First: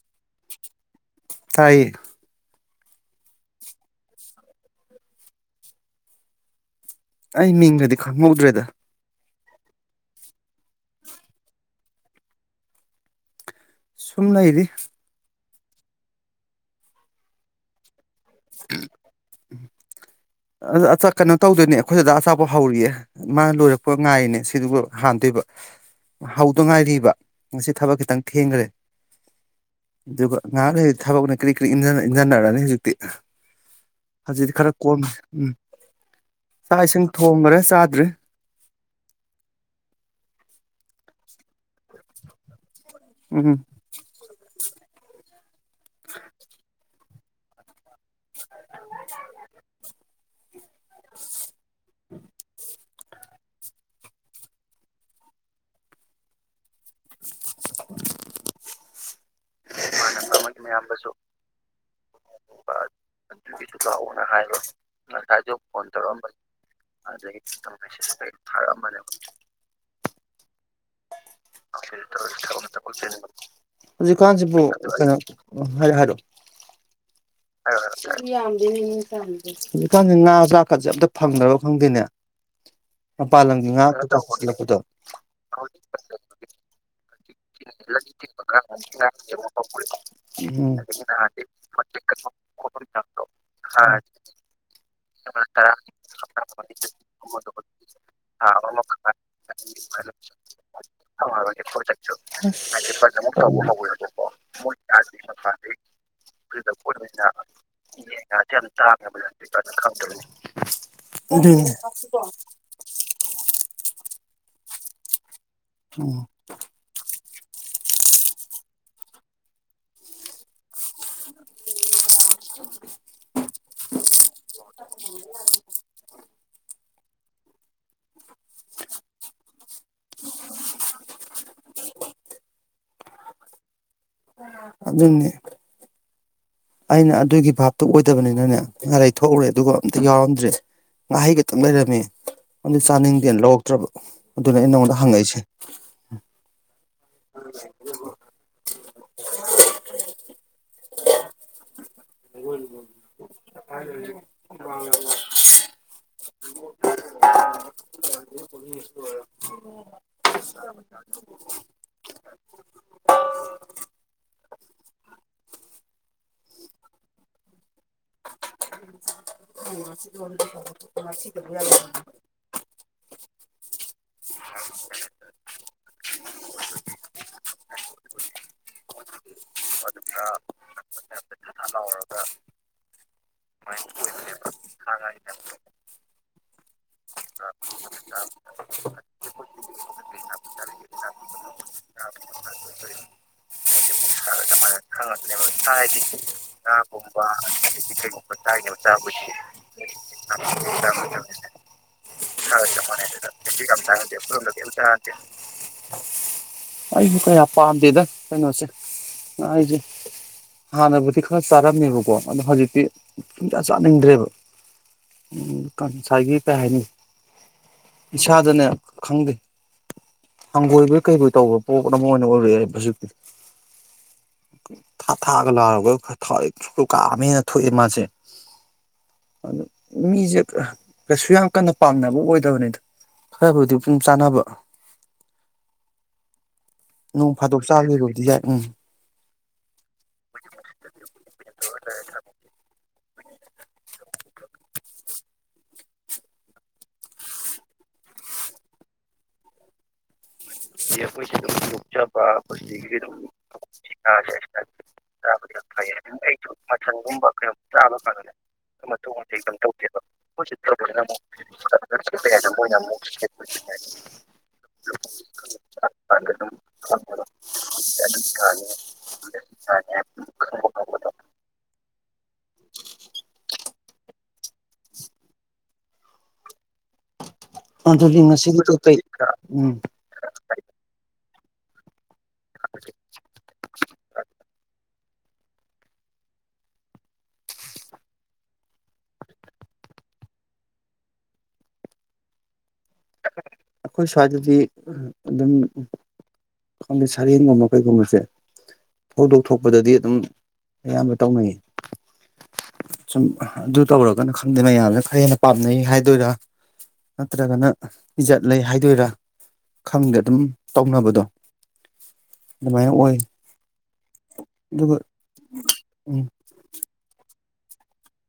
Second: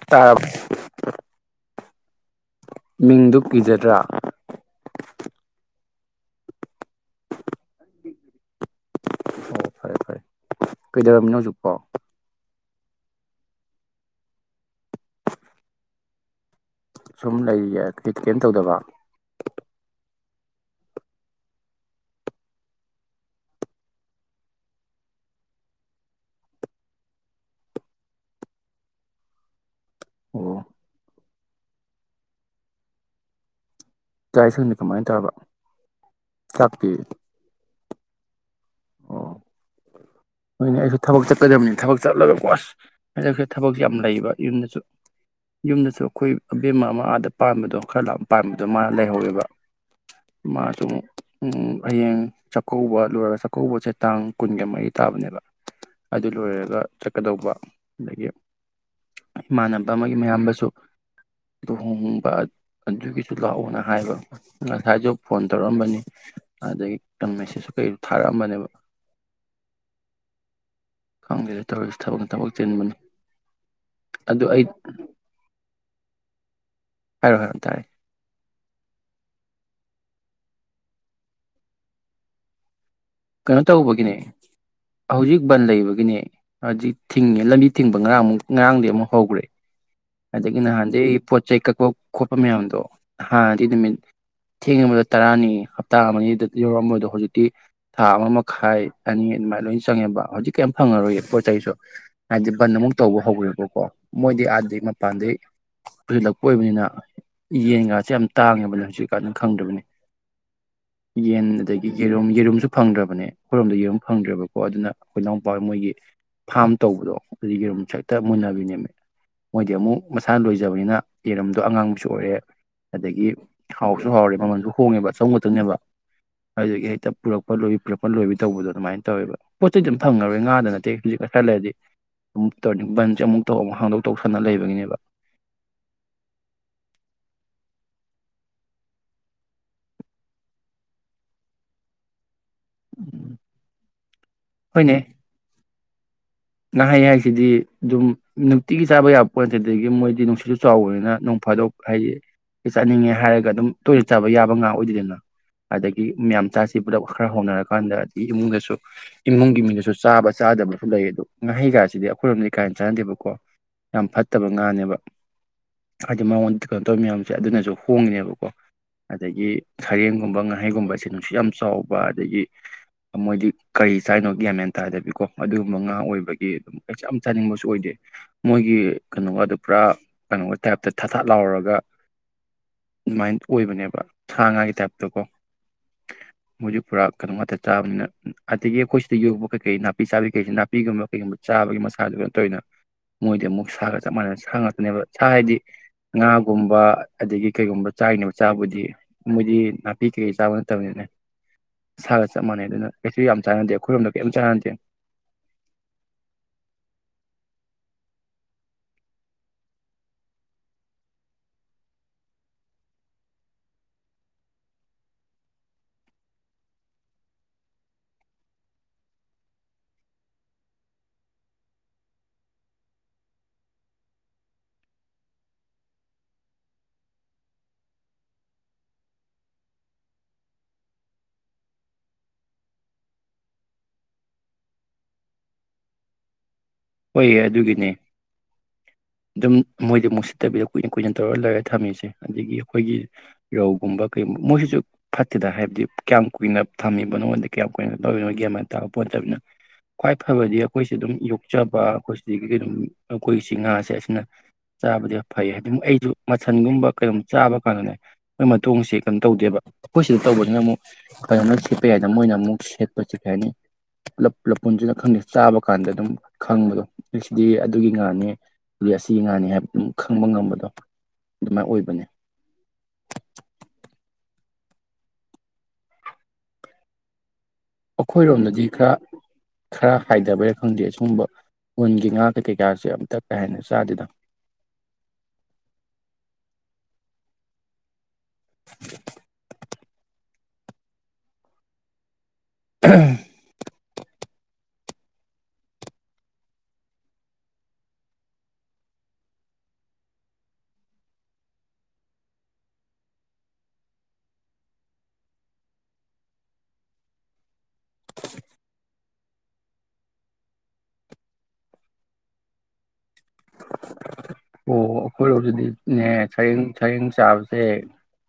ꯞꯇꯥꯕ [inaudible] ꯇꯥꯏꯌꯦ ꯃꯤꯡꯗꯨ ꯀꯤꯖꯗ꯭ꯔꯥ ꯑꯩ ꯃꯤꯡꯗ ꯒꯥꯗꯤ ꯈꯪꯍꯧꯗ꯭ꯔꯦꯗ ꯐꯔꯦ ꯐꯔꯦ ꯀꯩꯗꯧꯔꯝꯃꯤꯅꯣ ꯍꯧꯖꯤꯛꯄꯣ ꯁꯨꯝ ꯂꯩꯔꯤ ꯁꯨꯝ ꯂꯩꯔꯤꯌꯦ ꯀꯩꯝ ꯂꯇꯧꯗꯕ ꯆꯥ ꯀꯩꯅꯣ ꯇꯧꯗꯣꯏꯅꯦ ꯑꯩꯈꯣꯏ ꯗꯥꯗꯥ ꯑꯆꯥꯄꯣ ꯍꯧꯔꯤꯌꯦ ꯃꯥ ꯂꯣꯏꯔꯛꯄ ꯉꯥꯏꯔꯤꯅꯦ ꯁꯤꯗꯨꯕꯨ ꯍꯥꯟꯗꯣꯏꯕ ꯍꯧꯗꯣ ꯉꯥꯏꯔꯤꯕ ꯉꯁꯤ ꯊꯕꯛ ꯈꯤꯇꯪ ꯊꯦꯡꯈ꯭ꯔꯦ ꯗꯨꯒꯥ ꯑꯣ ꯉꯥꯛ ꯂꯩꯔꯗꯤ ꯊꯕꯛꯅꯦ ꯀꯔꯤ ꯀꯔꯤ ꯏꯟꯖ ꯏꯟꯖꯟꯅꯥꯔꯥꯅꯤ ꯍꯨꯖꯤꯛꯇꯤ ꯆꯥꯛ ꯍꯧꯖꯤꯗꯤ ꯈꯔ ꯏꯁꯤꯡꯗꯤ ꯀꯃꯥꯏꯅ ꯀꯣꯝꯃꯦ ꯇꯧꯔꯕ ꯎꯝ ꯆꯥꯛ ꯆꯥꯛꯇꯤ ꯏꯁꯤꯡ ꯊꯣꯡꯒꯔꯦ ꯆꯥꯗ꯭ꯔꯤ ꯑꯣ ꯍꯣꯏꯅꯦ ꯑꯩꯁꯨ ꯊꯕꯛ ꯆꯠꯀꯗꯕꯅꯤ ꯊꯕꯛ ꯆꯠꯂꯒ ꯋꯥꯁ ꯍꯥꯏꯗꯁ ꯎꯝ ꯊꯕꯛꯁꯨ ꯌꯥꯝ ꯂꯩꯕ ꯌꯨꯝꯗꯁꯨ ꯌꯨꯝꯗꯁꯨ ꯑꯩꯈꯣꯏ ꯑꯕꯦꯝꯃ ꯑꯃ ꯑꯥꯗ ꯄꯥꯟꯕꯗꯣ ꯈꯔ ꯂꯥꯛ ꯄꯥꯝꯕꯗꯨꯣ ꯃꯥ ꯂꯩꯍꯧꯋꯦꯕ ꯃꯥꯁꯨ ꯎ ꯍꯌꯦꯡ ꯆꯥꯛꯀꯧꯕ ꯂꯣꯏ ꯆꯠ ꯆꯥꯛ ꯀꯧꯕꯁꯦ ꯇꯥꯡ ꯀꯨꯟꯒ ꯃꯔꯤ ꯇꯥꯕꯅꯦꯕ ꯑꯗꯨ ꯂꯣꯏꯔꯒ ꯆꯠꯀꯗꯧꯕ ꯑꯗꯒꯤ ꯏꯃꯥꯟꯅꯕ ꯑꯃꯒꯤ ꯃꯌꯥꯝꯕꯁꯨ ꯂꯨꯍꯣꯡ ꯑꯗꯨꯒꯤꯁꯨ ꯂꯥꯛꯑꯣꯅ ꯍꯥꯏꯕ ꯉꯁꯥꯏꯁꯨ ꯐꯣꯟ ꯇꯧꯔꯛꯝꯕꯅꯤ ꯑꯗꯒꯤ ꯈꯤꯇꯪ ꯃꯦꯁꯦꯖꯁꯨ ꯀꯩ [inaudible] ꯈꯪꯗꯦꯗ ꯇꯧꯔꯤꯁꯤ ꯊꯕꯛꯅ ꯊꯕꯛ ꯆꯤꯟꯕꯅꯤ ꯑꯗꯨ ꯍꯧꯖꯤꯛꯀꯥꯟꯁꯤꯕꯨ ꯑꯩ ꯀꯩꯅꯣ ꯍꯥꯏꯔꯣ ꯍꯥꯏꯛꯑꯣ [unintelligible] ꯍꯥꯏꯔꯣ ꯍꯥꯏꯔꯣ ꯍꯥꯢꯔꯣ ꯇꯥꯔꯦ ꯍꯥꯢꯔꯣ ꯇꯥꯌꯦ ꯌꯥꯝꯗꯅꯦ ꯃꯤ ꯆꯥꯝ ꯃꯨꯛ ꯈꯪꯗꯦ ꯉꯥ ꯆꯥꯛ ꯀꯥꯁꯦ ꯑꯝꯇ ꯐꯪꯗ꯭ꯔꯕ ꯐꯪꯗꯦꯅꯦ ꯀꯩꯅꯣ ꯇꯧꯕꯒꯤꯅꯦ ꯍꯧꯖꯤꯛ ꯕꯟ ꯂꯩꯕꯒꯤꯅꯦ ꯍꯧꯖꯤꯛ ꯊꯤꯡꯉꯦ ꯂꯝꯕꯤ ꯊꯤꯡꯕ ꯉꯔꯥꯡ ꯑꯃꯨꯛ ꯉꯔꯥꯡꯗꯤ ꯑꯃꯨꯛ ꯍꯧꯈ꯭ꯔꯦ ꯑꯗꯒꯤ ꯎꯝ ꯅꯍꯥꯟꯗꯩ ꯄꯣꯠ ꯆꯩ ꯀꯛꯄ ꯈꯣꯠꯄ ꯑꯗꯣ ꯍꯥꯟꯅꯗꯤ ꯅꯨꯃꯤꯠ ꯊꯦꯡꯕꯗ ꯇꯔꯥꯅꯤ ꯍꯞꯇꯥ ꯑꯃꯅꯤꯗ ꯌꯧꯔꯛꯑꯝꯕꯗꯣ ꯍꯧꯖꯤꯛꯇꯤ ꯊꯥ ꯑꯃ ꯃꯈꯥꯏ ꯑꯅꯤ ꯑꯗꯨꯃꯥꯏꯅ ꯂꯣꯏ ꯆꯪꯉꯦꯕ ꯍꯧꯖꯤꯛ ꯀ ꯐꯪꯉꯔꯣꯏꯏ ꯄꯣꯠ ꯆꯩꯁꯨ ꯍꯥꯏꯗꯤ ꯕꯟ ꯑꯃꯨꯛ ꯇꯧꯕ ꯍꯧꯈ꯭ꯔꯦꯕꯀꯣ ꯃꯣꯏꯗꯤ ꯑꯥꯩ ꯃ ꯄꯥꯟꯗꯩ ꯄꯨꯁꯤꯜꯂꯛꯄ ꯑꯣꯏꯕꯅꯤꯅ ꯌꯦꯟꯒꯥꯁꯦ ꯌꯥꯝ ꯇꯥꯡꯉꯦꯕꯅꯦ ꯍꯧꯖꯤꯛꯀꯥꯟ ꯑꯗꯨ ꯈꯪꯗ꯭ꯔꯕꯅꯦ ꯌꯦꯟ ꯑꯗꯨꯅꯤ ꯑꯗꯒꯤ ꯌꯦꯔꯨꯝ ꯌꯦꯔꯨꯝꯁꯨ ꯐꯪꯗ꯭ꯔꯕꯅꯦ ꯑꯩꯣꯔꯣꯝꯗ ꯌꯦꯔꯨꯝ ꯐꯪꯗ꯭ꯔꯕꯣ ꯀꯣ ꯑꯗꯨꯅ ꯑꯩꯈꯣꯏꯎ ꯃꯣꯏꯒꯤ ꯎꯝ ꯐꯥꯝ ꯇꯧꯕꯗꯣ ꯀꯒꯤꯔꯣꯝ ꯁꯥꯏꯛꯇ ꯃꯨꯟꯅꯕꯤꯅꯦꯃꯤ ꯃꯣꯏꯗꯤ ꯑꯃꯨꯛ ꯃꯁꯥꯅ ꯂꯣꯏꯖꯕꯅꯤꯅ ꯌꯦꯔꯝꯗꯣ ꯑꯉꯥꯡꯕꯁꯨ ꯑꯣꯏꯔꯦ ꯑꯗꯒꯤ ꯍꯥꯎꯁꯨ ꯍꯥꯎꯔꯦ ꯃꯃꯜꯁꯨ ꯍꯣꯡꯉꯦꯕ ꯑꯆꯪꯧꯕꯛꯇꯅꯦꯕ ꯑꯗꯨꯒꯤ ꯍꯦꯛꯇ ꯄꯨꯔꯛꯄ ꯂꯣꯏꯕꯤ ꯄꯨꯔꯛꯄ ꯂꯣꯏꯕꯤ ꯇꯧꯕꯗꯣ ꯑꯗꯨꯃꯥꯏꯅ ꯇꯧꯋꯦꯕ ꯄꯣꯠ ꯆꯩꯩꯗꯤ ꯑꯗꯨꯝꯈꯔꯣꯏ ꯉꯥ ꯅꯠꯇꯦ ꯍꯧꯖꯤꯛ ꯈ ꯈꯜ ꯂꯩꯔꯗꯤꯨꯛ ꯇꯧꯔꯅꯤ ꯟꯁꯦꯨꯛ ꯇꯧꯧꯕ ꯑꯃꯛ ꯍꯥꯡꯗꯣꯛ ꯇꯧ ꯑꯗꯨ ꯑꯗꯨꯟꯅꯅꯦ ꯑꯩꯅ ꯑꯗꯨꯒꯤ ꯚꯥꯞꯇꯨ ꯑꯣꯏꯗꯕꯅꯤꯅꯅꯦ ꯉꯥꯔꯔꯤ ꯊꯣꯛꯎꯔꯦ ꯑꯗꯨꯒ ꯑꯝꯇ ꯌꯥꯎꯔꯝꯗ꯭ꯔꯦ ꯉꯥꯍꯩ ꯈꯛꯇꯪ ꯂꯩꯔꯝꯃꯤ ꯑꯗꯨ ꯆꯥꯅꯤꯡꯗꯦꯅ ꯂꯧꯔꯛꯇ꯭ꯔꯕ ꯑꯗꯨꯅ ꯑꯩ ꯅꯉꯣꯟꯗ ꯍꯪꯉꯛꯏꯁꯦ ꯎꯝ ꯅꯍꯩ ꯍꯥꯏꯁꯤꯗꯤ ꯑꯗꯨꯝ ꯅꯨꯡꯇꯤꯒꯤ ꯆꯥꯕ ꯌꯥꯕ ꯄꯁꯤꯦ ꯑꯗꯒꯤ ꯃꯣꯏꯗꯤ ꯅꯨꯡꯁꯤꯠꯁꯨ ꯆꯥꯎꯋꯦꯅ ꯅꯣꯡ ꯐꯥꯗꯣꯛ ꯍꯥꯏꯗꯤ ꯆꯠꯅꯤꯡꯉꯦ ꯍꯥꯏꯔꯒ ꯑꯗꯨꯝ ꯇꯣꯏꯂꯦꯠ ꯆꯥꯕ ꯌꯥꯕ ꯉꯥ ꯑꯣꯏꯗꯣꯏꯗꯅ ꯑꯗꯒꯤ ꯃꯌꯥꯝ ꯆꯥꯁꯤ ꯄꯨꯂꯞ ꯈꯔ ꯍꯧꯅꯔꯀꯥꯟꯗ ꯑꯗꯒꯤ ꯏꯃꯨꯡꯗꯁꯨ ꯏꯃꯨꯡꯒꯤ ꯃꯤꯗꯁꯨ ꯆꯥꯕ ꯆꯥꯗꯕꯁꯨ ꯂꯩ ꯑꯗꯨ ꯉꯥꯍꯩꯒꯥꯁꯤꯗꯤ ꯑꯩꯈꯣꯏꯔꯣꯝꯗꯗꯤ ꯀꯥꯏꯅ ꯆꯥꯟꯅꯗꯦꯕꯀꯣ ꯌꯥꯝ ꯐꯠꯇꯕ ꯉꯥꯅꯦꯕ ꯍꯥꯏꯗꯤ ꯃꯉꯣꯟꯗ ꯀꯩꯅꯣ ꯇꯧꯋꯤꯌꯥꯝ ꯁꯦ ꯑꯗꯨꯅꯁꯨ ꯍꯣꯡꯉꯤꯅꯦꯕꯀꯣ ꯑꯗꯒꯤ ꯁꯔꯦꯡꯒꯨꯝꯕ ꯉꯥꯍꯩꯒꯨꯝꯕꯁꯦ ꯅꯨꯡꯁꯨ ꯌꯥꯝ ꯆꯥꯎꯕ ꯑꯗꯒꯤ ꯃꯣꯏꯗꯤ ꯀꯔꯤ ꯆꯥꯏꯅꯣꯐ ꯒꯦꯝꯃꯦꯅ ꯇꯥꯗꯕꯤꯀꯣ ꯑꯗꯨꯒꯨꯝꯕ ꯉꯥ ꯑꯣꯏꯕ ꯑꯩꯁ ꯌꯥꯝ ꯆꯥꯅꯤꯡꯕꯁꯨ ꯑꯣꯏꯗꯦ ꯃꯣꯏꯒꯤ ꯀꯩꯅꯣꯒ ꯑꯗꯨ ꯄꯨꯔꯥ ꯀꯩꯅꯣ ꯇꯥꯏꯞꯇ ꯊꯥ ꯊꯥꯠ ꯂꯥꯎꯔꯒ ꯑꯗꯨꯃꯥꯏꯅ ꯑꯣꯏꯕꯅꯦꯕ ꯁꯥ ꯉꯥꯒꯤ ꯇꯥꯏꯞꯇꯀꯣ ꯃꯣꯏꯁꯨ ꯄꯨꯔꯥ ꯀꯩꯅꯣ ꯉꯥꯛꯇ ꯆꯥꯕꯅꯤꯅ ꯑꯗꯒꯤ ꯑꯩꯈꯣꯏ ꯁꯤꯗ ꯌꯣꯕ ꯀꯩꯀꯩ ꯅꯥꯄꯤ ꯆꯥꯕꯤꯈꯩꯁꯤ ꯅꯥꯄꯤꯒꯨꯝꯕ ꯀꯩꯒꯨꯝꯕ ꯆꯥꯕꯒꯤ ꯃꯁꯥꯗꯨ ꯇꯧꯅ ꯃꯣꯏꯗꯤ ꯑꯃꯨꯛ ꯁꯥꯒ ꯆꯞ ꯃꯥꯟꯅꯅ ꯁꯥ ꯉꯥꯛꯇꯅꯦꯕ ꯁꯥ ꯍꯥꯏꯗꯤ ꯉꯥꯒꯨꯝꯕ ꯑꯗꯒꯤ ꯀꯩꯒꯨꯝꯕ ꯆꯥꯔꯤꯅꯦꯕ ꯆꯥꯕꯨꯗꯤ ꯃꯣꯏꯗꯤ ꯅꯥꯄꯤ ꯀꯩꯀꯩ ꯆꯥꯕ ꯅꯠꯇꯕꯅꯤꯅ ꯏꯁꯒ ꯆꯞ ꯃꯥꯟꯅꯩ ꯑꯗꯨꯅ ꯀꯩꯁꯨ ꯌꯥꯝ ꯆꯥꯟꯅꯗꯦ ꯑꯩꯈꯣꯏꯔꯣꯝꯗ ꯀꯩꯝ ꯆꯥꯟꯅꯟꯗꯦ ꯑꯩꯁꯨ ꯀꯌꯥ ꯄꯥꯝꯗꯦꯗ ꯀꯩꯅꯣꯁꯦ ꯑꯩꯁꯦ ꯍꯥꯟꯅꯕꯨꯗꯤ ꯈꯔ ꯆꯥꯔꯝꯃꯦꯕꯀꯣ ꯑꯗꯣ ꯍꯧꯖꯤꯛꯇꯤ ꯁꯨꯡꯖꯥ ꯆꯥꯅꯤꯡꯗ꯭ꯔꯦꯕ ꯉꯁꯥꯏꯒꯤ ꯀꯩ ꯍꯥꯏꯅꯤ ꯏꯁꯥꯗꯅꯦ ꯈꯪꯗꯦ ꯍꯪꯒꯣꯏꯕꯩ ꯀꯩꯕꯩ ꯇꯧꯕ ꯄꯣꯠ ꯑꯃ ꯑꯣꯏꯅ ꯑꯣꯏꯔꯛꯑꯦꯕ ꯍꯧꯖꯤꯛꯇꯤ ꯊꯥ ꯊꯥꯒ ꯂꯥꯔꯒ ꯈꯔ ꯊꯋꯥꯏ ꯀꯥꯅ ꯊꯣꯛꯑꯦ ꯃꯥꯁꯦ ꯑꯗꯨ ꯃꯤꯁꯦ ꯀꯩꯁꯨ ꯌꯥꯝ ꯀꯟꯅ ꯄꯥꯝꯅꯕ ꯑꯣꯏꯗꯕꯅꯤꯗ ꯐꯔꯕꯨꯗꯤ ꯑꯗꯨꯝ ꯆꯥꯅꯕ ꯍꯣꯏ ꯅꯣꯡ ꯐꯥꯗꯣꯛ ꯑꯗꯨꯒꯤꯅꯦ ꯆꯥꯈꯤꯕꯕꯨꯗꯤ ꯌꯥꯏ ꯎꯝ ꯑꯗꯨꯝ ꯃꯣꯏꯗꯤ ꯑꯃꯨꯛ ꯁꯤꯠꯇꯕꯤꯗ ꯀꯨꯏꯅ ꯀꯨꯏꯅ ꯇꯧꯔ ꯂꯩꯔꯒ ꯊꯝꯃꯤꯁꯦ ꯑꯗꯒꯤ ꯑꯩꯈꯣꯏꯒꯤ ꯔꯧꯒꯨꯝꯕ ꯀꯩꯒꯨꯝꯕ ꯃꯣꯏꯁꯤꯁꯨ ꯐꯠꯇꯦꯗ ꯍꯥꯏꯕꯗꯤ ꯀꯌꯥꯝ ꯀꯨꯏꯅ ꯊꯝꯃꯤꯕ ꯅꯉꯣꯟꯗ ꯀꯌꯥꯝ ꯀꯨꯏꯅ ꯇꯧꯋꯤꯅꯣꯏ ꯒꯦꯝꯃꯥꯏꯅ ꯇꯧꯄꯣꯠꯇꯕꯅꯤꯅ ꯈ꯭ꯋꯥꯏ ꯐꯕꯗꯤ ꯑꯩꯈꯣꯏꯁꯦ ꯑꯗꯨꯝ ꯌꯣꯛ ꯆꯕ ꯑꯩꯈꯣꯏ ꯁꯤꯗꯒꯤ ꯀꯝ ꯑꯩꯈꯣꯏꯁꯤ ꯉꯥꯁꯦ ꯑꯁꯤꯅ ꯆꯥꯕꯗꯤ ꯐꯩ ꯍꯥꯏꯗꯤ ꯑꯃꯨꯛ ꯑꯩꯁꯨ ꯃꯟꯒꯨꯝꯕ ꯀꯩꯒꯨꯝꯝ ꯆꯥꯕ ꯀꯥꯟꯗꯅꯦ ꯃꯣꯏ ꯃꯇꯣꯡꯁꯤꯦ ꯀꯩꯅꯣ ꯇꯧꯗꯦꯕ ꯑꯩꯈꯣꯏ ꯁꯤꯗ ꯇꯧꯕꯁꯤꯅ ꯑꯃꯨꯛ ꯐꯖꯅ ꯁꯦꯠꯄ ꯌꯥꯏꯗꯅ ꯃꯣꯏꯅ ꯑꯃꯨꯛ ꯁꯦꯠꯄꯁꯦ ꯀꯩ ꯍꯥꯏꯅꯤ ꯄꯨꯂꯞꯂꯞ ꯄꯨꯟꯁꯤꯅ ꯈꯪꯗꯦ ꯆꯥꯕ ꯀꯥꯟꯗ ꯑꯗꯨꯝ ꯈꯪꯕꯗꯣ ꯑꯩꯁꯤꯗꯤ ꯑꯗꯨꯒꯤ ꯉꯥꯅꯤ ꯑꯗꯨ ꯑꯁꯤꯒꯤ ꯉꯥꯅꯤ ꯍꯥꯏꯕ ꯑꯗꯨꯝ ꯈꯪꯕ ꯉꯝꯕꯗꯣ ꯑꯗꯨꯃꯥꯏꯅ ꯑꯣꯏꯕꯅꯦ [unintelligible] ꯑꯗꯨꯗꯤ ꯉꯁꯤꯗꯤ ꯑꯩꯈꯣꯏꯔꯣꯝꯗꯗꯤ ꯈꯔ ꯀꯩꯀꯩ ꯎꯝ ꯈꯔ ꯍꯥꯏꯗꯕꯔ ꯈꯪꯗꯦ ꯑꯁꯤꯒꯨꯝꯕ ꯄꯨꯖꯉ ꯀꯩꯀꯥꯁꯦ ꯑꯇ ꯀꯥ ꯍꯥꯏꯅ ꯆꯥꯗꯨꯗ [unintelligible] ꯎꯝ ꯑꯩꯈꯣꯏ ꯁ꯭ꯋꯥꯏꯗꯗꯤ ꯑꯗꯨꯝ ꯈꯪꯗꯦ ꯁꯔꯦꯡꯒꯨꯝꯕ ꯀꯩꯒꯨꯝꯕꯁꯦ ꯐꯧꯗꯣꯛ ꯊꯣꯛꯄꯗꯗꯤ ꯑꯗꯨꯝ ꯑꯌꯥꯝꯕ ꯇꯧꯅꯩ ꯁꯨꯝ ꯑꯗꯨ ꯇꯧꯔꯒꯅ ꯈꯪꯗꯦ ꯃꯌꯥꯝꯅ ꯈꯔ ꯍꯦꯟꯅ ꯄꯥꯝꯅꯩ ꯍꯥꯏꯗꯣꯏꯔꯥ ꯅꯠꯇ꯭ꯔꯒꯅ ꯏꯖꯠ ꯂꯩ ꯍꯥꯏꯗꯣꯏꯔꯥ ꯈꯪꯗꯦ ꯑꯗꯨꯝ ꯇꯧꯅꯕꯗꯣ ꯑꯗꯨꯃꯥꯏꯅ ꯑꯣꯏ ꯑꯣ ꯑꯗꯨꯒ ꯑꯩꯈꯣꯏꯔꯣꯖꯤꯗꯤꯅꯦ ꯎꯝ ꯁꯌꯦꯦꯡ ꯁꯌꯦꯦꯡ ꯆꯥꯕꯁꯤ ꯁꯦ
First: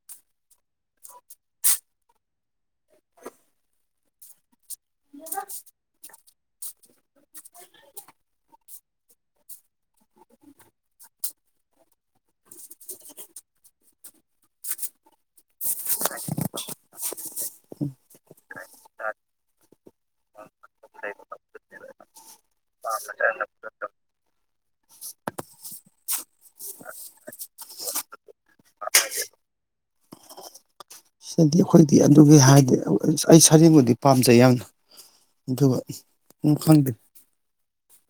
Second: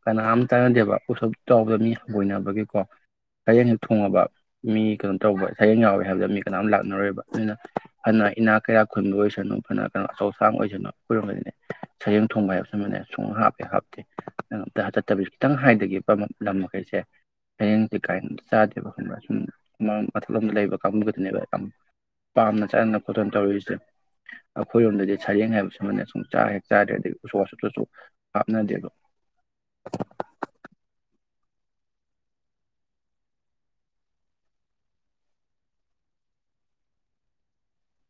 ꯀꯅꯥꯝ ꯇꯥꯟꯅꯗꯦꯕ ꯎꯊꯞ ꯆꯥꯎꯕ ꯃꯤ ꯍꯪꯒꯣꯏꯅꯕꯒꯤꯀꯣ ꯍꯌꯦꯡꯁꯦꯛ ꯊꯣꯡꯉꯕ ꯃꯤ ꯀꯩꯅꯣ ꯇꯧꯕ ꯁꯔꯦꯡ ꯌꯥꯎꯋꯦ ꯍꯥꯏꯕꯗ ꯃꯤ ꯀꯅꯥꯣꯝ ꯂꯥꯛꯅꯔꯣꯏꯕ ꯅꯅ ꯐꯅ ꯏꯅꯥ ꯀꯌꯥ ꯈꯨꯟꯕ ꯑꯣꯏꯁꯅꯨ ꯐꯅ ꯀꯩꯅꯣ ꯑꯆꯧꯁꯥꯡ ꯑꯣꯏꯁꯅꯨ ꯈꯔꯒꯗꯅꯦ ꯁꯔꯦꯡ ꯊꯣꯡꯕ ꯍꯥꯏꯕꯕꯁꯤꯃꯅꯦ ꯁꯨꯡ ꯍꯥꯞꯄꯦ ꯍꯥꯞꯇꯦ ꯑꯝꯇ ꯆꯠꯇꯕꯤꯁ ꯈꯤꯇꯪ ꯍꯥꯏꯊꯈꯤꯕ ꯂꯝ ꯃꯈꯩꯁꯦ ꯁꯔꯦꯡꯁ ꯀꯥꯏꯅ ꯆꯥꯗꯦꯕ ꯈꯟꯕ ꯁꯨꯝ ꯃꯊꯜ ꯑꯃꯣꯝꯗ ꯂꯩꯕ ꯀꯥꯡꯕꯨ ꯈꯛꯇꯅꯦꯕ ꯌꯥꯝ ꯄꯥꯝꯅ ꯆꯥꯅꯅ ꯈꯣꯠꯇꯅ ꯇꯧꯔꯤꯁꯦ ꯑꯩꯈꯣꯏꯔꯣꯝꯗꯗꯤ ꯁꯔꯦꯡ ꯍꯥꯏꯕꯁꯨ ꯑꯃꯅ ꯁꯨꯝ ꯆꯥꯛ ꯍꯦꯛ ꯆꯥꯗ꯭ꯔꯦ ꯑꯗꯒꯤ ꯎꯁꯨꯥ ꯋꯥꯁꯨꯇꯁꯨ ꯍꯥꯞꯅꯗꯦꯕ ꯁꯤꯗꯤ ꯑꯩꯈꯣꯏꯗꯤ ꯑꯗꯨꯒꯤ ꯍꯥꯏꯗꯤ ꯑꯩ ꯁꯔꯦꯡꯕꯨꯗꯤ ꯄꯥꯝꯖꯩ ꯌꯥꯝꯅ ꯑꯗꯨꯒ ꯈꯪꯗꯦ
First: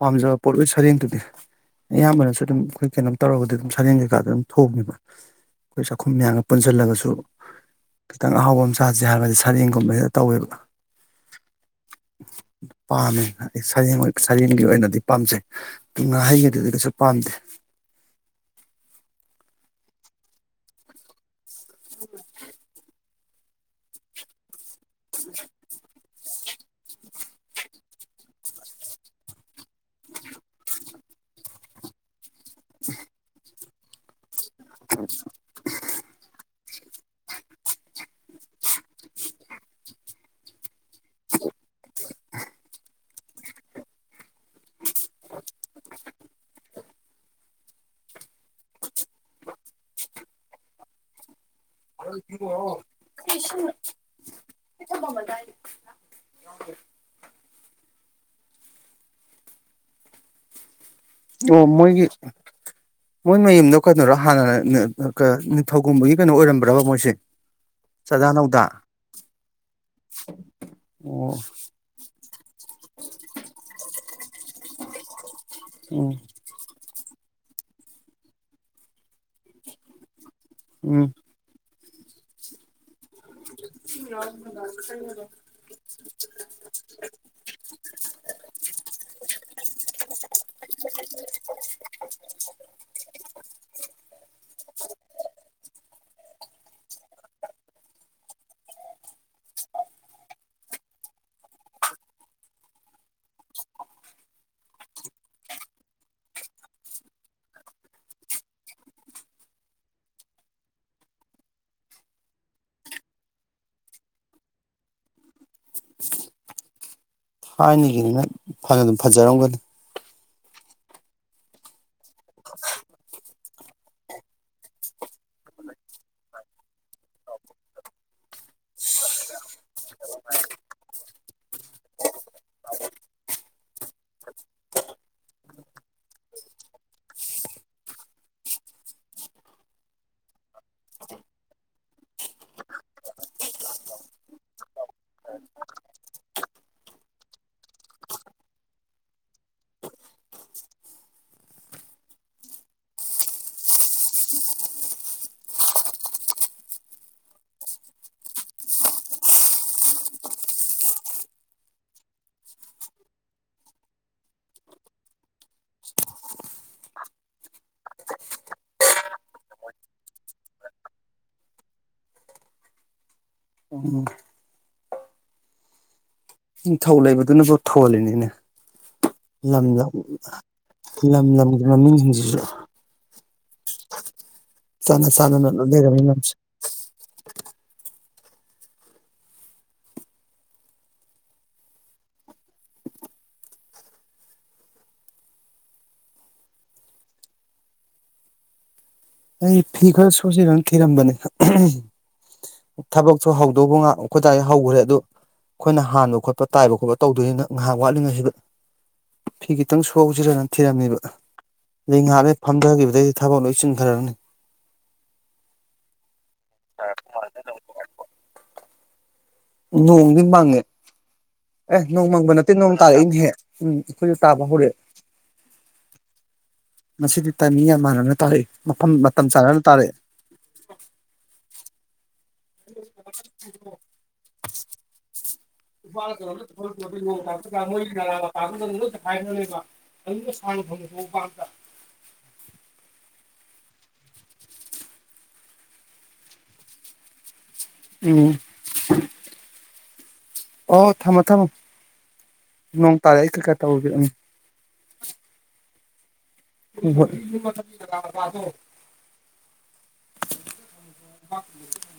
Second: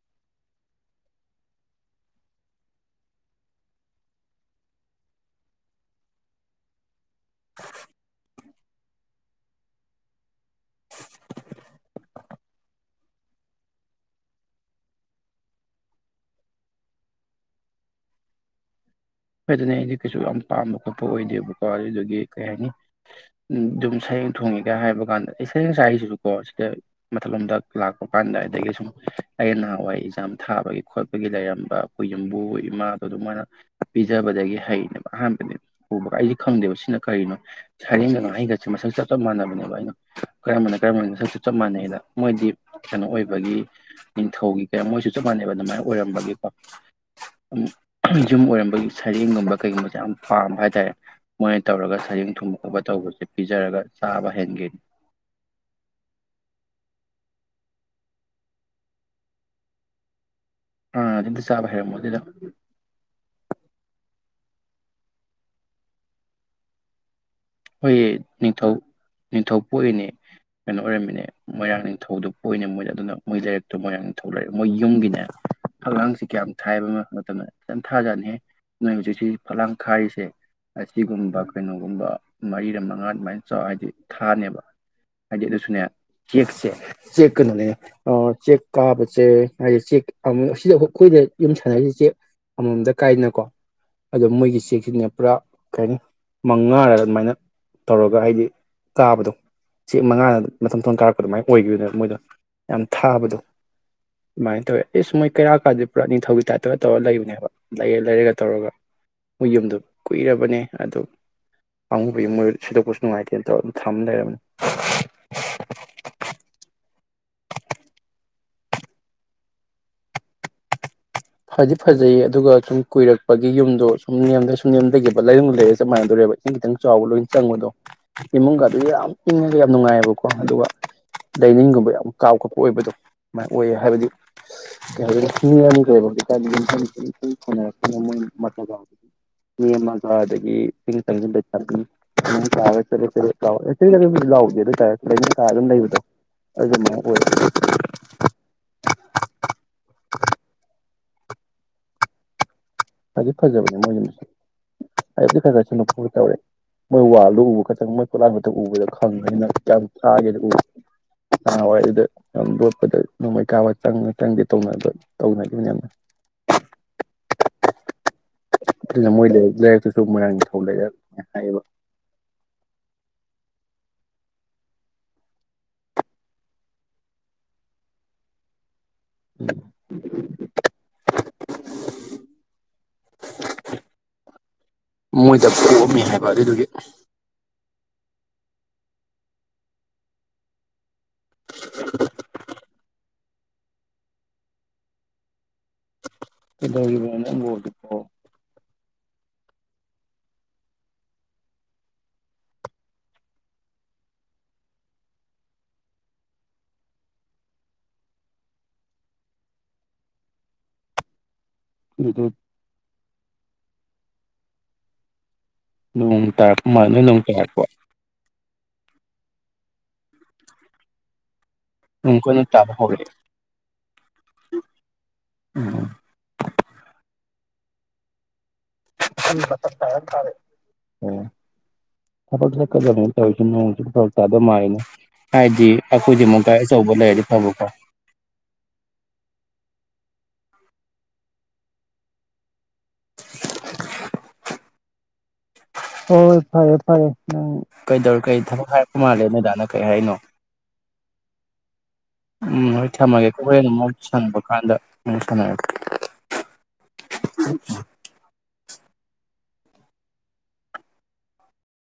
ꯄꯥꯝꯖꯕ ꯄꯣꯠꯂ ꯁꯔꯦꯡꯗꯨꯗꯤ ꯑꯌꯥꯝꯕꯅꯁꯨ ꯑꯗꯨꯝ ꯑꯩꯈꯣꯏ ꯀꯩꯅꯣꯝ ꯇꯧꯔꯒꯗꯤ ꯑꯗꯨꯝ ꯁꯔꯦꯡ ꯀꯩꯀꯥꯗ ꯑꯗꯨꯝ ꯊꯣꯡꯉꯕ ꯑꯩꯈꯣꯏ ꯆꯥꯛꯈꯨꯝ ꯃꯌꯥꯝꯒ ꯄꯨꯟꯁꯤꯜꯂꯒꯁꯨ ꯈꯤꯇꯪ ꯑꯍꯥꯎꯕ ꯑꯃ ꯁꯥꯁꯦ ꯍꯥꯏꯕꯗꯤ ꯁꯔꯦꯡꯒꯨꯝꯕꯕꯁꯤꯗ ꯇꯧꯋꯦꯕ ꯄꯥꯝꯃꯦ ꯑꯩ ꯁꯔꯦꯡ ꯁꯔꯦꯡꯒꯤ ꯑꯣꯏꯅꯗꯤ ꯄꯥꯝꯖꯩꯨꯡ ꯍꯩꯒꯤꯗꯤꯗꯤ ꯀꯩꯁꯨ ꯄꯥꯝꯗꯦ ꯑꯗꯨꯣꯏꯗꯅꯦ ꯑꯩꯗꯤ ꯀꯩꯁꯨ ꯌꯥꯝ ꯄꯥꯝꯕ ꯈꯣꯠꯄ ꯑꯣꯏꯗꯦꯕ ꯀꯔꯦꯒꯤ ꯀꯩ ꯍꯥꯏꯅꯤ ꯎ ꯑꯗꯨꯝ ꯁꯔꯦꯡ ꯊꯣꯡꯉꯦꯒ ꯍꯥꯏꯕ ꯀꯥꯟꯗ ꯑꯩ ꯁꯌꯦꯦꯡ ꯆꯁꯤꯁꯨ ꯀꯣ ꯁꯤꯗ ꯃꯊꯜꯂꯣꯝꯗ ꯂꯥꯛꯄ ꯀꯥꯟꯗ ꯑꯗꯒꯤ ꯁꯨꯝ ꯑꯩ ꯅꯍꯥꯟꯋꯥꯏ ꯑꯦꯛꯖꯥꯝ ꯊꯥꯕꯒꯤ ꯈꯣꯠꯄꯒꯤ ꯂꯩꯔꯝꯕ ꯑꯩꯈꯣꯏ ꯌꯨꯝꯕꯨ ꯏꯃꯥꯗꯣ ꯑꯗꯨꯃꯥꯏꯅ ꯄꯤꯖꯥꯕꯖꯒ ꯐꯩꯅꯦꯕ ꯑꯍꯥꯟꯕꯅꯦ ꯎꯕ ꯈꯪꯗꯦꯕ ꯁꯤꯅ ꯀꯔꯤꯅꯣ ꯁꯩꯔꯦꯡꯒ ꯉꯥꯍꯩꯒꯁꯦ ꯃꯁꯛ ꯆꯞ ꯆꯞ ꯃꯥꯟꯅꯕꯅꯦꯕ ꯑꯩꯅꯣ ꯀꯔꯝꯕꯅ ꯀꯔꯝꯕꯅ ꯃꯁꯛ ꯆꯞ ꯆꯞ ꯃꯥꯟꯅꯩꯗ ꯃꯣꯏꯗꯤ ꯀꯩꯅꯣ ꯑꯣꯏꯕꯒꯤ ꯅꯤꯡꯊꯧꯒꯤ ꯀ ꯃꯣꯏꯁꯨ ꯆꯞ ꯃꯥꯟꯅꯩꯕ ꯑꯗꯨꯃꯥꯏꯅ ꯑꯣꯏꯔꯝꯕꯒꯤꯀꯣ ꯌꯨꯝ ꯑꯣꯏꯔ ꯑꯩꯈꯣꯏꯒꯤ ꯁꯩꯔꯦꯡꯒꯨꯝꯕ ꯀꯩꯒꯨꯝꯕꯁꯦ ꯌꯥꯝ ꯄꯥꯝꯕ ꯍꯥꯏꯇꯥꯔꯦ ꯃꯣꯏꯅ ꯇꯧꯔꯒ ꯁꯌꯦꯦꯡ ꯊꯨꯝꯃꯛꯑꯒ ꯇꯧꯕꯁꯦ ꯄꯤꯖꯔꯒ ꯆꯥꯕ ꯍꯦꯟꯒꯅꯤ ꯍꯥꯟꯅꯗꯤ ꯑꯝꯇ ꯑꯣ ꯆꯥꯕ ꯃꯣꯏꯒꯤ ꯍꯩꯔꯝꯃꯣꯏꯗꯨꯗ ꯃꯣꯏ ꯃꯌꯨꯝꯗ ꯀꯩꯅꯔꯣ ꯍꯥꯟꯅ ꯅꯤꯡꯊꯧꯒꯨꯝꯕꯒꯤ ꯀꯩꯅꯣ ꯑꯣꯏꯔꯝꯕ꯭ꯔꯕ ꯃꯣꯏꯁꯦ ꯍꯣꯏ ꯆꯥꯗꯥ ꯅꯧꯗꯥ ꯅꯤꯡꯊꯧ ꯅꯤꯡꯊꯧ ꯄꯣꯛꯏꯅꯦ ꯀꯩꯅꯣ ꯑꯣꯏꯔꯝꯃꯤꯅꯦ ꯑꯣ ꯃꯣꯏꯔꯥꯡ ꯅꯤꯡꯊꯧꯗꯨꯣ ꯄꯣꯛꯏꯅꯦ ꯃꯣꯏ ꯑꯗꯨꯅ ꯃꯣꯏ ꯂꯩꯔꯛꯇꯣ ꯃꯣꯏꯔꯥꯡ ꯅꯤꯡꯊꯧ ꯂꯩꯔꯛ ꯃꯣꯏ ꯌꯨꯝꯒꯤꯅꯦ ꯎꯝ ꯑꯉꯥꯡꯁꯤ ꯀꯌꯥꯝ ꯊꯥꯏꯕ ꯑꯃ ꯃꯇꯝꯗ ꯆꯝꯊꯥꯖꯠꯅꯤ ꯅꯣꯏ ꯍꯧꯖꯤꯛꯁꯤ ꯐꯂꯥꯡ ꯈꯥꯏꯔꯤꯁꯦ ꯎꯝ ꯑꯁꯤꯁꯤꯒꯨꯝꯕꯈꯣꯏꯩꯅ ꯇꯗ ꯃꯩꯔ ꯃꯉꯥ ꯑꯗꯨꯃꯥꯏꯅ ꯆꯥꯎ ꯍꯥꯏꯗꯤ ꯊꯥꯅꯦꯕ ꯍꯥꯏꯗꯤ ꯑꯗꯨꯁꯨꯅꯦ ꯆꯦꯛꯁꯦ ꯆꯦꯛ ꯀꯩꯅꯣꯅꯦꯅꯦ ꯆꯦꯛ ꯀꯥꯕꯁꯦ ꯍꯥꯏꯗꯤ ꯆꯦꯛ ꯑꯁꯤꯗ ꯑꯩꯈꯣꯏꯗ ꯌꯨꯝ ꯁꯥꯟꯅꯔꯤꯁꯦ ꯆꯦꯛ ꯑꯃꯃꯝꯇ ꯀꯥꯏꯗꯅꯀꯣ ꯑꯗꯣ ꯃꯣꯏꯒꯤ ꯆꯦꯛꯁꯤꯅꯦ ꯄꯨꯔꯥ ꯀꯩꯅꯤ ꯃꯉꯥꯔ ꯑꯗꯨꯃꯥꯏꯅ ꯇꯧꯔꯒ ꯍꯥꯏꯗꯤ ꯀꯥꯕꯗꯣ ꯆꯦꯛ ꯃꯉꯥꯗ ꯃꯇꯝꯊꯊꯣꯡ ꯀꯥꯔꯛꯄ ꯑꯗꯨꯃꯥꯏꯅ ꯑꯣꯏꯈꯤꯕꯅꯦꯕ ꯃꯣꯏꯗꯣ ꯌꯥꯝ ꯊꯥꯕꯗꯣ ꯑꯗꯨꯃꯥꯏꯅ ꯇꯧꯋꯦ ꯑꯦꯁ ꯃꯣꯏ ꯀꯩꯔꯥꯛ ꯀꯥꯟꯗꯗꯤ ꯄꯨꯔꯥ ꯅꯤꯡꯊꯧꯒꯤ ꯇꯥꯏꯞꯇꯒ ꯇꯧꯔ ꯂꯩꯕꯅꯦꯕ ꯂꯩꯔ ꯂꯩꯔꯒ ꯇꯧꯔꯒ ꯃꯣꯏ ꯌꯨꯝꯗꯣ ꯀꯨꯏꯔꯕꯅꯦ ꯑꯗꯨ ꯃꯣꯏ ꯊꯣꯏꯗꯣꯛꯄꯁꯨ ꯅꯨꯡꯉꯥꯏꯇꯦ ꯇꯧ ꯑꯗꯨ ꯊꯃ ꯂꯩꯔꯝꯅꯤ ꯊꯥꯏꯅꯒꯤꯅꯤꯅ ꯐꯅ ꯑꯗꯨꯝ ꯐꯖꯔꯝꯒꯅꯤ ꯐꯗꯤ ꯐꯖꯩ ꯑꯗꯨꯒ ꯁꯨꯝ ꯀꯨꯏꯔꯛꯄꯒꯤ ꯌꯨꯝꯗꯣ ꯁꯨꯝ ꯅꯦꯝꯗ ꯁꯨꯝ ꯅꯦꯝꯕ ꯂꯩꯔꯨꯡ ꯂꯩꯔꯦ ꯁꯃꯥꯏꯅꯗꯧꯔꯦꯕ ꯏꯁꯤꯡ ꯈꯤꯇꯪ ꯆꯥꯎꯕ ꯂꯣꯏꯅ ꯆꯪꯕꯗꯣ ꯏꯃꯨꯡꯒ ꯑꯗꯨ ꯌꯥꯝ ꯏꯪꯉꯒ ꯌꯥꯝ ꯅꯨꯡꯉꯥꯏꯑꯕꯀꯣ ꯑꯗꯨꯒ ꯂꯥꯏꯅꯤꯡꯒꯨꯝꯕ ꯌꯥꯝ ꯀꯥꯎ ꯈꯠꯄ ꯑꯣꯏꯕꯗꯣꯃꯥꯏ ꯑꯣꯏꯌꯦ ꯍꯥꯏꯕꯗꯤ ꯀꯩ ꯍꯥꯏ ꯍꯤꯡꯉꯅꯤꯒ꯭ꯔꯦꯕ ꯃꯤ ꯑꯃꯒ ꯑꯗꯒꯤ ꯏꯤꯡ ꯆꯪꯟ ꯆꯦꯦ ꯂꯥꯎꯗꯦ ꯑꯗꯨꯇꯥꯔꯦ ꯑꯗꯨꯝ ꯂꯩꯕꯗꯣ ꯑꯗꯨꯃꯥꯏ ꯑꯣꯏ ꯈꯗꯤ ꯐꯖꯕꯅꯦ ꯃꯣꯏꯒꯤꯁ ꯍꯥꯏꯗꯤ ꯈꯔ ꯈꯔ ꯁ ꯇꯧꯔꯦ ꯃꯣꯏ ꯋꯥꯜꯗꯣ ꯎꯕ ꯈꯛꯇꯪ ꯃꯣꯏ ꯈꯨꯠꯂꯥꯄꯗ ꯎꯕꯗ ꯈꯪꯕꯅꯤꯅ ꯀ ꯊꯥꯒꯦꯅ ꯎ ꯍꯋꯥꯏ ꯑꯗꯨꯗ ꯌꯥꯝ ꯂꯣꯠꯄꯗ ꯅꯣꯡꯃꯩ ꯀꯥꯕ ꯆꯪꯉ ꯆꯪꯗꯦ ꯇꯧꯅꯕ ꯇꯧꯅꯈꯤꯕꯅꯤꯌꯥꯝꯅ ꯑꯗꯨꯅ ꯃꯣꯏ ꯂꯩꯥꯏꯔꯛꯇꯨꯁꯨ ꯃꯣꯏꯔꯥꯡ ꯅꯤꯡꯊꯧ ꯂꯩꯔ ꯍꯥꯏꯌꯦꯕ ꯎꯝ ꯅꯤꯡꯊꯧ ꯂꯩꯕꯗꯨꯅꯕꯨ ꯊꯧꯍꯜꯂꯤꯅꯤꯅꯦ ꯂꯝ ꯂꯝ ꯂꯝ ꯂꯝꯒꯤ ꯃꯃꯤꯡꯁꯤꯡꯁꯤꯁꯨ ꯆꯥꯟꯅ ꯃꯣꯏꯗ ꯆꯥꯟꯅꯅ ꯂꯣꯏ ꯄꯣꯛꯑꯝꯃꯤ ꯂꯩꯔꯝꯃꯤ ꯍꯥꯏꯕ ꯃꯌꯥꯝꯁꯦ ꯑꯗꯨꯗꯨꯒꯤ ꯏꯗꯅꯇꯣ ꯑꯩ ꯐꯤ ꯈꯔ ꯁꯣꯁꯤꯔꯅ ꯊꯤꯔꯝꯕꯅꯦ ꯊꯕꯛꯁꯨꯣ ꯍꯧꯗꯧꯕ ꯉꯥꯏꯍꯥꯛ ꯑꯩꯗꯥꯏ ꯍꯧꯈ꯭ꯔꯦ ꯑꯗꯨꯗꯣ ꯑꯩꯈꯣꯏꯅ ꯍꯥꯟꯕ ꯈꯣꯠꯄ ꯇꯥꯏꯕ ꯈꯣꯠꯄ ꯇꯧꯗꯣꯏꯅꯤꯅ ꯉꯥꯏꯍꯥꯛ ꯋꯥꯠꯂꯤꯉꯩꯁꯤꯗ ꯐꯤ ꯈꯤꯇꯪ ꯁꯣꯁꯤꯔꯅ ꯊꯤꯔꯝꯃꯤꯕ ꯑꯗꯨꯗꯣ ꯉꯍꯥꯟꯂ ꯐꯝꯊꯈꯤꯕꯗꯩꯗꯤ ꯊꯕꯛ ꯂꯣꯏꯁꯤꯟ ꯈꯔꯅꯤ ꯅꯣꯡ ꯇꯥꯔꯛꯄ ꯃꯥꯗ ꯅꯣꯡ ꯇꯥꯔꯛꯄ ꯅꯣꯡꯗ ꯄꯦ ꯑꯦ ꯅꯣꯡ ꯅꯣꯡꯃꯪꯕ ꯀꯟꯅ ꯅꯠꯇꯦ ꯇꯥꯕ ꯅꯣꯡ ꯍꯧꯔꯛꯑꯦ ꯇꯥꯜꯂꯛꯏꯅꯍꯦꯛ ꯎꯝ ꯑꯩꯈꯣꯏꯁꯨ ꯇꯥꯕ ꯍꯧꯔꯛꯑꯦ ꯎꯝ ꯉꯗꯤ ꯃꯤ ꯌꯥꯝꯃꯅꯅ ꯇꯥꯔꯦ ꯃꯐꯝ ꯃꯇꯝ ꯆꯥꯅꯅ ꯇꯥꯔꯛꯑꯦ ꯑꯣ ꯊꯕꯛ ꯆꯠꯀꯗꯕꯅꯤ ꯇꯧꯔꯤꯁꯤ ꯅꯣꯡ ꯊꯕꯛ ꯆꯥ ꯑꯗꯨ ꯃꯥꯏꯅꯤ ꯍꯥꯏꯗꯤ ꯑꯩꯈꯣꯏꯁꯤ ꯑꯃꯨꯛ ꯀꯥꯏ ꯑꯆꯧꯕ ꯂꯩꯔ ꯊꯃꯀꯣ ꯑꯪꯩꯅ ꯁꯥꯟ ꯊꯅ ꯍ ꯄꯥꯟꯗ [unintelligible] ꯍꯣꯏ ꯐꯔꯦ ꯐꯔꯦ ꯎꯝ ꯀꯩꯗꯧꯔ ꯎꯝ ꯀꯩ ꯊꯕꯛ ꯍꯥꯏꯔꯛꯄ ꯃꯥꯜꯂꯦ ꯅꯣꯏꯗꯥꯅ ꯀꯩꯔꯤ ꯍꯥꯏꯅꯣ ꯑꯣ ꯊꯝꯃꯣ ꯊꯝꯃꯣ ꯎꯝ ꯍꯣꯏ ꯅꯣꯡ ꯇꯥꯔꯛ ꯑꯩ ꯀꯩꯀꯥ ꯇꯧꯕꯕꯤꯔꯛꯅ ꯀꯦ ꯎ [unintelligible]